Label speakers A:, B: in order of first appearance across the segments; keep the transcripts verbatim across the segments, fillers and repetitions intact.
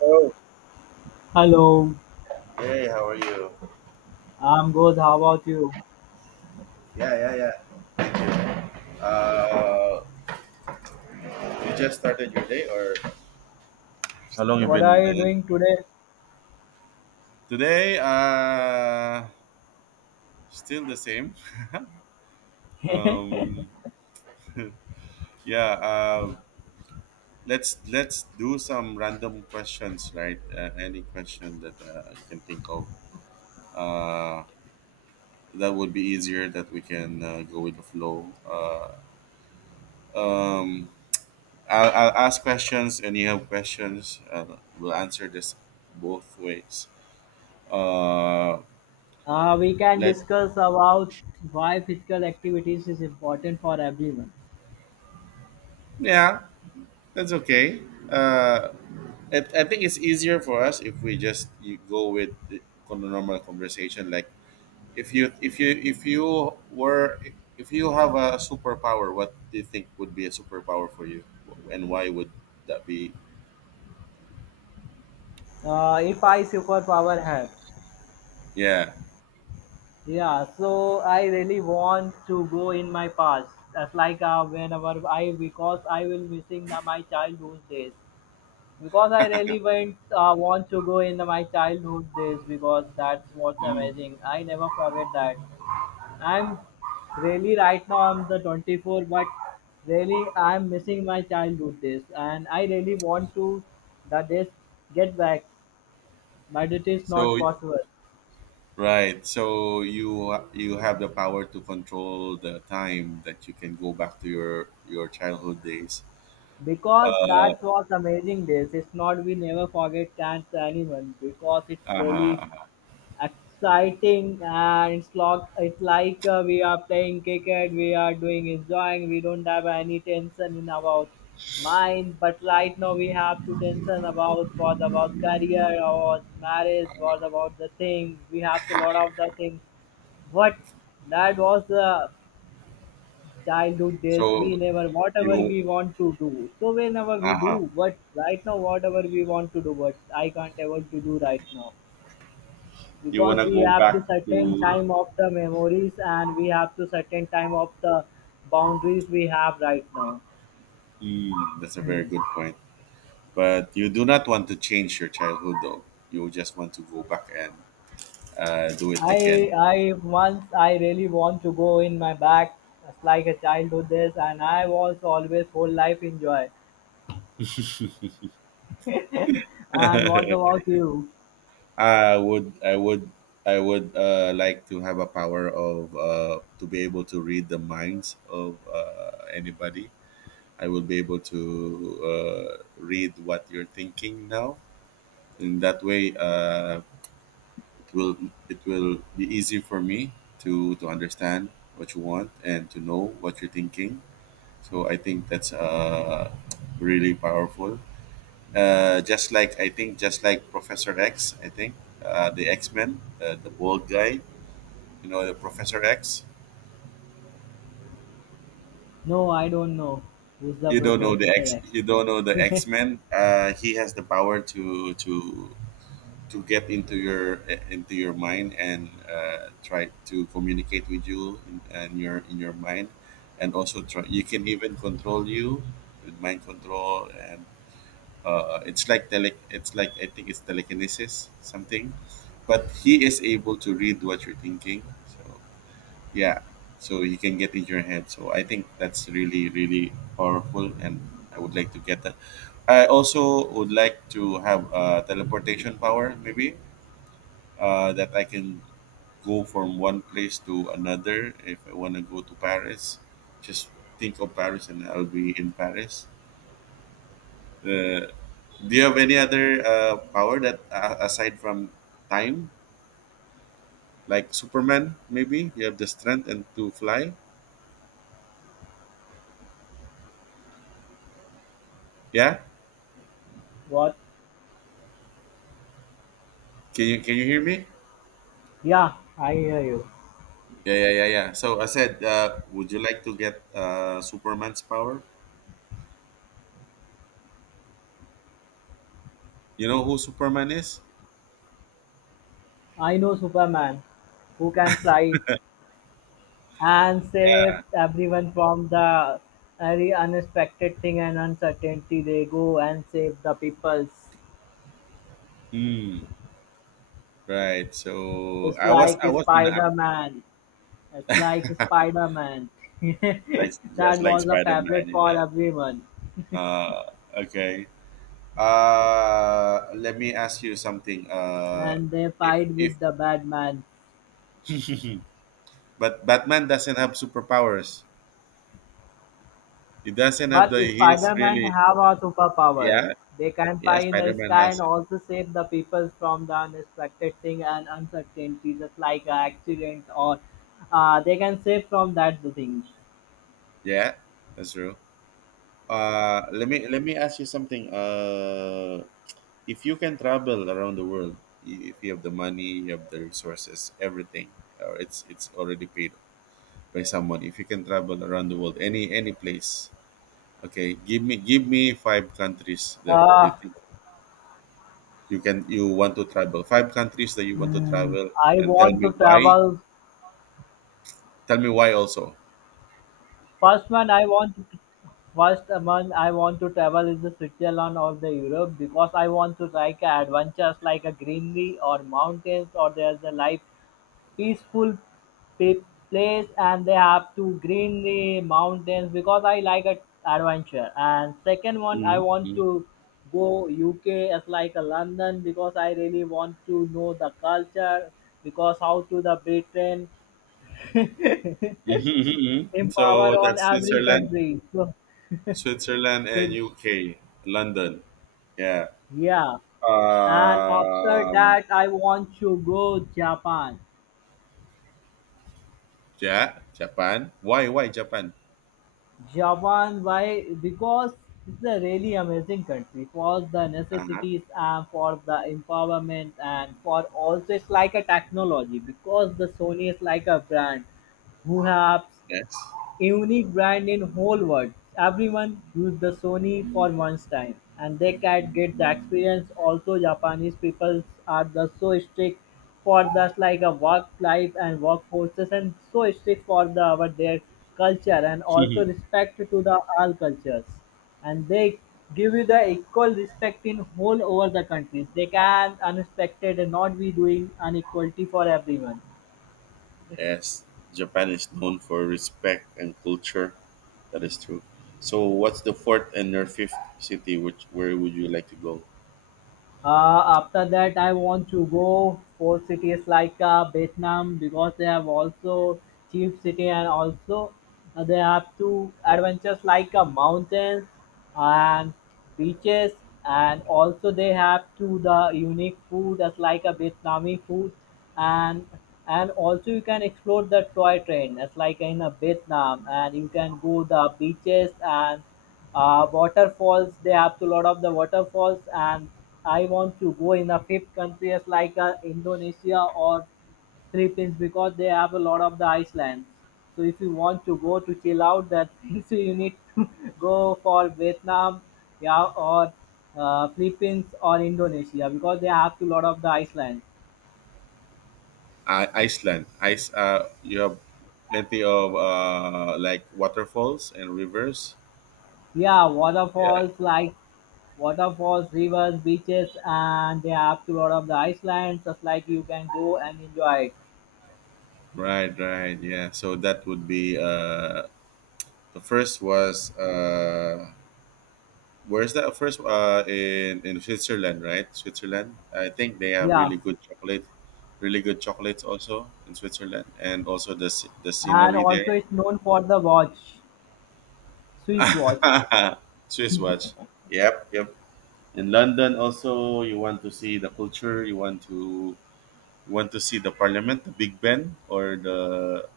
A: Oh,
B: Hello,
A: hey, how are you?
B: I'm good. How about you?
A: Yeah, yeah, yeah. Uh, you just started your day, or how long you
B: What are
A: been?
B: you doing
A: Uh,
B: today?
A: today, uh, still the same. Um, yeah. Uh, let's let's do some random questions, right? Uh, any question that uh, you can think of. Uh, that would be easier. That we can uh, go with the flow. Uh, um, I'll, I'll ask questions, and you have questions. Uh, we'll answer this both ways. uh
B: Uh, we can
A: let
B: discuss about why physical activities is important for everyone.
A: yeah that's okay uh I, I think it's easier for us if we just you go with the con- normal conversation like if you if you if you were if you have a superpower, what do you think would be a superpower for you, and why would that be?
B: Uh, if I superpower had,
A: Yeah,
B: yeah, so I really want to go in my past. That's like uh, whenever I, because I will missing the, my childhood days. Because I really went, uh, want to go in the, my childhood days because that's what's amazing. I never forget that. I'm really right now I'm the twenty-four, but really I'm missing my childhood days, and I really want to the days get back, but it is not
A: so
B: possible
A: right, so you you have the power to control the time that you can go back to your your childhood days.
B: because
A: Uh,
B: that was amazing days. It's not we never forget can't anyone because it's
A: uh-huh.
B: really
A: Uh-huh.
B: exciting and it's like it's like uh, we are playing cricket we are doing enjoying we don't have any tension in our mind, but right now we have to tension about what about career or marriage, what about the thing we have to lot of the things, but that was the childhood days we
A: so
B: never whatever
A: you
B: we want to do, so whenever we
A: Uh-huh.
B: do but right now whatever we want to do but I can't able to do right now,
A: You want
B: because
A: to
B: we
A: go
B: have to
A: back
B: certain
A: to.
B: time of the memories and we have to certain time of the boundaries we have right now.
A: Mm, that's a very
B: Hmm.
A: good point. But you do not want to change your childhood, though. You just want to go back and uh, do it
B: i
A: again.
B: i once I really want to go in my back, just like a childhood days and I was always whole life enjoy. And what about you?
A: I would, I would, I would uh, like to have a power of uh, to be able to read the minds of uh, anybody. I will be able to uh, read what you're thinking now. In that way, uh, it will it will be easy for me to to understand what you want and to know what you're thinking, so I think that's uh really powerful. uh just like I think, just like Professor X, I think, uh the X-Men, uh, the bald guy, you know, the Professor X.
B: No, I don't know who's the
A: You don't know the
B: professor
A: X?
B: X.
A: You don't know the X-Men? uh he has the power to to to get into your uh, into your mind and uh, try to communicate with you in, and your in your mind, and also try, you can even control you with mind control, and uh, it's like tele, it's like, I think it's telekinesis, something. But he is able to read what you're thinking, so yeah, so he can get in your head, so I think that's really really powerful, and I would like to get that. I also would like to have uh, teleportation power maybe, uh, that I can go from one place to another. If I want to go to Paris, just think of Paris and I'll be in Paris. Uh, do you have any other uh, power that uh, aside from time, like Superman? Maybe you have the strength and to fly. Yeah,
B: What?
A: can you can you hear me?
B: Yeah, I hear you.
A: Yeah, yeah, yeah, yeah. So I said, uh, would you like to get uh, Superman's power? You know who Superman is?
B: I know Superman, who can fly and save everyone from the very unexpected thing and uncertainty. They go and save the peoples.
A: Hmm. Right. So
B: It's
A: I was
B: like
A: I was gonna.
B: Spider Man. It's like Spider Man.
A: It's
B: That
A: just like
B: was a
A: Spider-Man,
B: favorite for
A: yeah.
B: everyone.
A: Uh, okay. Uh, let me ask you something. Uh,
B: And they
A: if
B: fight
A: if
B: with the bad man.
A: but Batman doesn't have superpowers. He doesn't have
B: But
A: the. He's
B: Spider-Man
A: really
B: have a superpower.
A: yeah.
B: They can
A: Yeah,
B: fly in the
A: Spider-Man
B: sky and
A: has it.
B: also save the people from the unexpected thing and uncertainty, just like uh, accidents or uh, they can save from that thing.
A: Yeah, that's true. Uh, let me let me ask you something. Uh, if you can travel around the world, i- if you have the money, you have the resources, everything, or it's it's already paid by someone. If you can travel around the world, any any place, okay, give me give me five countries that you
B: Uh,
A: think you can you want to travel. Five countries that you want to
B: hmm.
A: travel,
B: I
A: and tell
B: want to
A: me why.
B: travel.
A: Tell me why also.
B: First one I want to first one I want to travel is the Switzerland or the Europe, because I want to like adventures like a greenery or mountains or there's a life peaceful pe- place and they have to green the mountains because I like a adventure. And second one, I want
A: Mm-hmm.
B: to go U K as like a London, because I really want to know the culture, because how to the Britain
A: Mm-hmm.
B: empower
A: So
B: on
A: that's
B: every
A: Switzerland,
B: country. So,
A: Switzerland
B: so
A: and
B: it,
A: U K, London. Yeah.
B: yeah. And after
A: Um.
B: that, I want to go Japan.
A: Yeah. Japan. Why? Why Japan?
B: Japan, why? Because it's a really amazing country for the
A: Uh huh.
B: necessities and for the empowerment and for also it's like a technology, because the Sony is like a brand who have
A: Yes.
B: unique brand in whole world. Everyone used the Sony for once time and they can get the experience. Also Japanese people are the so strict for the like a work life and workforces and so strict for the our their culture and also respect to the all cultures and they give you the equal respect in whole over the countries. They can unexpected and not be doing inequality for everyone.
A: Yes, Japan is known for respect and culture. That is true. So, what's the fourth and your fifth city? Which where would you like to go?
B: Uh, after that, I want to go for cities like uh, Vietnam, because they have also cheap city and also uh, they have two adventures like uh, mountains and beaches, and also they have two the unique food as like a Vietnamese food, and and also you can explore the toy train as like in uh, Vietnam, and you can go the beaches and uh, waterfalls, they have to lot of the waterfalls. And I want to go in the fifth countries like uh, Indonesia or Philippines, because they have a lot of the icelands. So if you want to go to chill out that means you need to go for Vietnam, yeah, or uh, Philippines or Indonesia, because they have to lot of the icelands.
A: I Iceland. Ice. Uh, you have plenty of uh, like waterfalls and rivers.
B: Yeah,
A: Yeah.
B: waterfalls, like waterfalls, rivers, beaches, and they have to lot of the icelands, just like you can go and enjoy it.
A: Right. Right. Yeah. So that would be uh, the first was uh, where's that first? Uh, in in Switzerland, right? Switzerland. I think they have
B: Yeah,
A: really good chocolate, really good chocolates also in Switzerland, and also the sce- the
B: and
A: scenery
B: also
A: there.
B: it's known for the watch, Swiss watch,
A: Swiss watch. Yep, yep. In London also, you want to see the culture. You want to you want to see the Parliament, the Big Ben, or the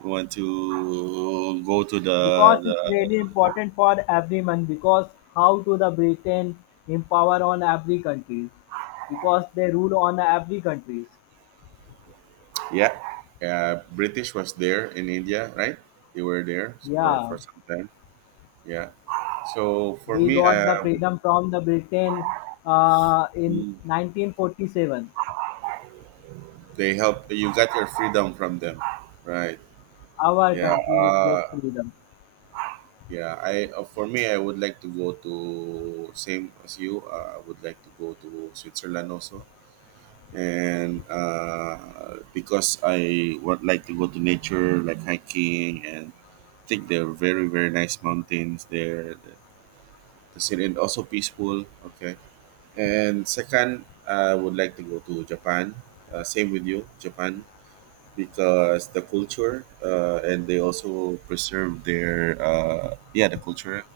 A: you want to go to the
B: because it's
A: the
B: really important for everyone, because how do the Britain empower on every country, because they rule on every countries.
A: yeah. Uh, British was there in India, right? They were there for
B: Yeah,
A: for some time. Yeah. So for
B: we
A: me,
B: got the
A: um,
B: freedom from the Britain uh, in
A: they
B: nineteen forty-seven.
A: help. You got your freedom from them, right?
B: Our
A: Yeah.
B: country
A: Uh,
B: get freedom.
A: yeah. I uh, for me, I would like to go to same as you. Uh, I would like to go to Switzerland also, and uh, because I would like to go to nature, like hiking, and I think there are very very nice mountains there. The, the city and also peaceful. Okay. And second, I would like to go to Japan. Uh, same with you, Japan, because the culture uh, and they also preserve their uh, yeah the culture,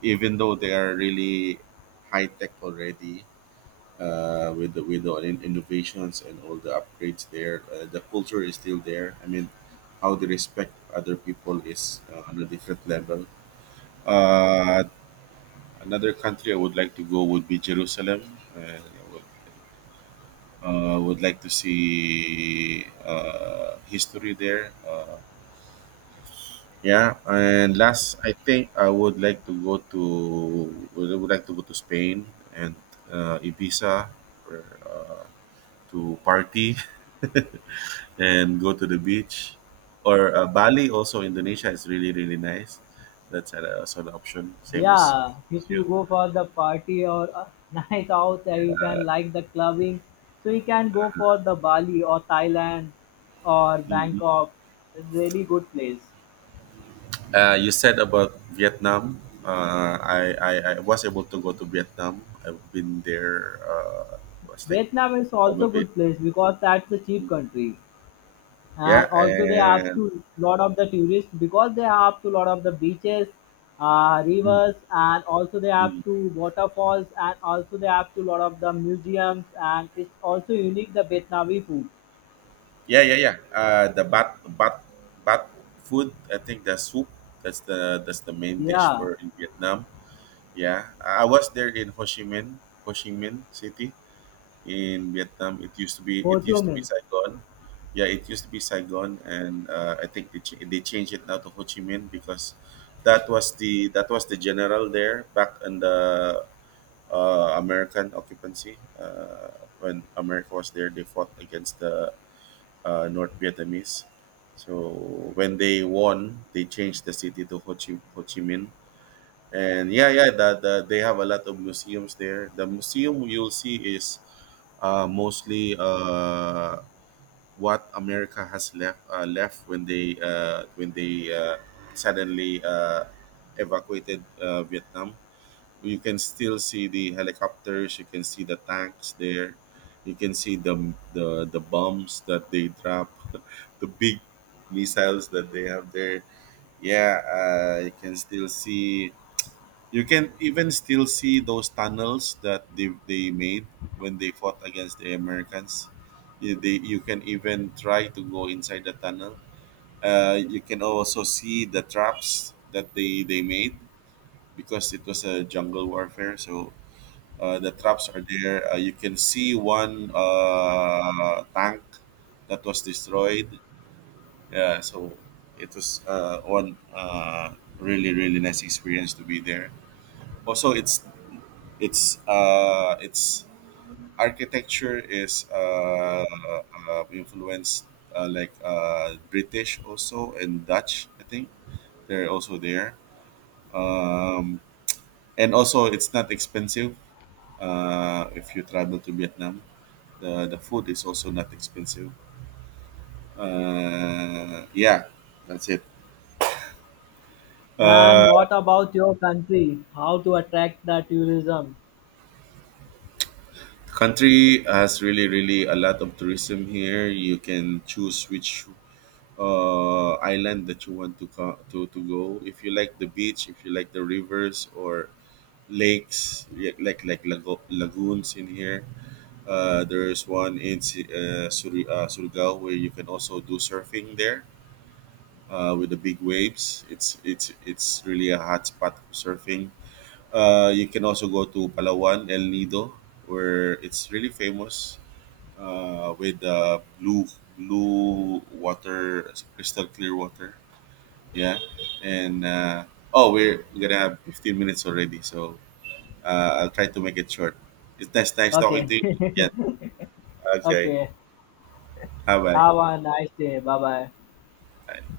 A: even though they are really high tech already, uh, with the, with the in- innovations and all the upgrades there, uh, the culture is still there, I mean, how they respect other people is uh, on a different level. uh, another country I would like to go would be Jerusalem. uh, I would, uh, would like to see uh, history there. uh, Yeah, and last, I think I would like to go to would would like to go to Spain and uh, Ibiza, or, uh, to party and go to the beach, or uh, Bali. Also, Indonesia is really really nice. That's an, also an option, same as
B: Yeah,
A: as
B: if
A: you.
B: you go for the party or a night out, uh, you can like the clubbing. So you can go for the Bali or Thailand or
A: Mhm.
B: Bangkok. It's really good place.
A: Uh, you said about Vietnam. Uh, I, I I was able to go to Vietnam. I've been there. Uh, was like
B: Vietnam is also
A: probably
B: good place, because that's a cheap country. And
A: yeah,
B: also they have
A: and.
B: to lot of the tourists, because they have to lot of the beaches, uh, rivers, and also they have to waterfalls, and also they have to lot of the museums, and it's also unique the Vietnamese food.
A: Yeah, yeah, yeah. Uh, the bat, bat, bat food. I think the soup. That's the that's the main dish
B: Yeah.
A: for in Vietnam. Yeah, I I was there in Ho Chi Minh, Ho Chi Minh City in Vietnam. It used to be
B: Ho
A: it
B: Chi
A: used to be
B: Minh.
A: Saigon. Yeah, it used to be Saigon, and uh, I think they ch- they changed it now to Ho Chi Minh because that was the that was the general there back in the uh, American occupancy. Uh, when America was there, they fought against the uh, North Vietnamese. So when they won, they changed the city to Ho Chi, Ho Chi Minh. And yeah, yeah, the, the, they have a lot of museums there. The museum you'll see is uh, mostly uh, what America has left uh, left when they uh, when they uh, suddenly uh, evacuated uh, Vietnam. You can still see the helicopters, you can see the tanks there, you can see the the, the bombs that they drop, the big missiles that they have there. Yeah, uh, you can still see, you can even still see those tunnels that they, they made when they fought against the Americans. You, they, you can even try to go inside the tunnel. Uh, you can also see the traps that they, they made, because it was a jungle warfare, so uh, the traps are there. Uh, you can see one uh, tank that was destroyed. Yeah, so it was uh, one uh, really really nice experience to be there. Also, it's it's uh, it's architecture is uh, uh, influenced uh, like uh, British also and Dutch. I think they're also there. Um, and also, it's not expensive uh, if you travel to Vietnam. The the food is also not expensive. Uh, yeah, that's it. Uh,
B: And what about your country? How to attract the tourism?
A: the country has really really a lot of tourism here. You can choose which uh, island that you want to co- to to go. If you like the beach, if you like the rivers or lakes, y- like like lago- lagoons in here. Uh, there is one in Si- uh, Suri- uh, Surigao, where you can also do surfing there uh, with the big waves. It's it's it's really a hot spot for surfing. Uh, you can also go to Palawan, El Nido, where it's really famous uh, with uh, blue blue water, crystal clear water. Yeah, and uh, oh, we're gonna have fifteen minutes already, so uh, I'll try to make it short. It's nice, nice talking
B: Okay,
A: to you. Yeah. Okay.
B: okay.
A: Bye
B: Have a nice day. Bye bye.
A: bye.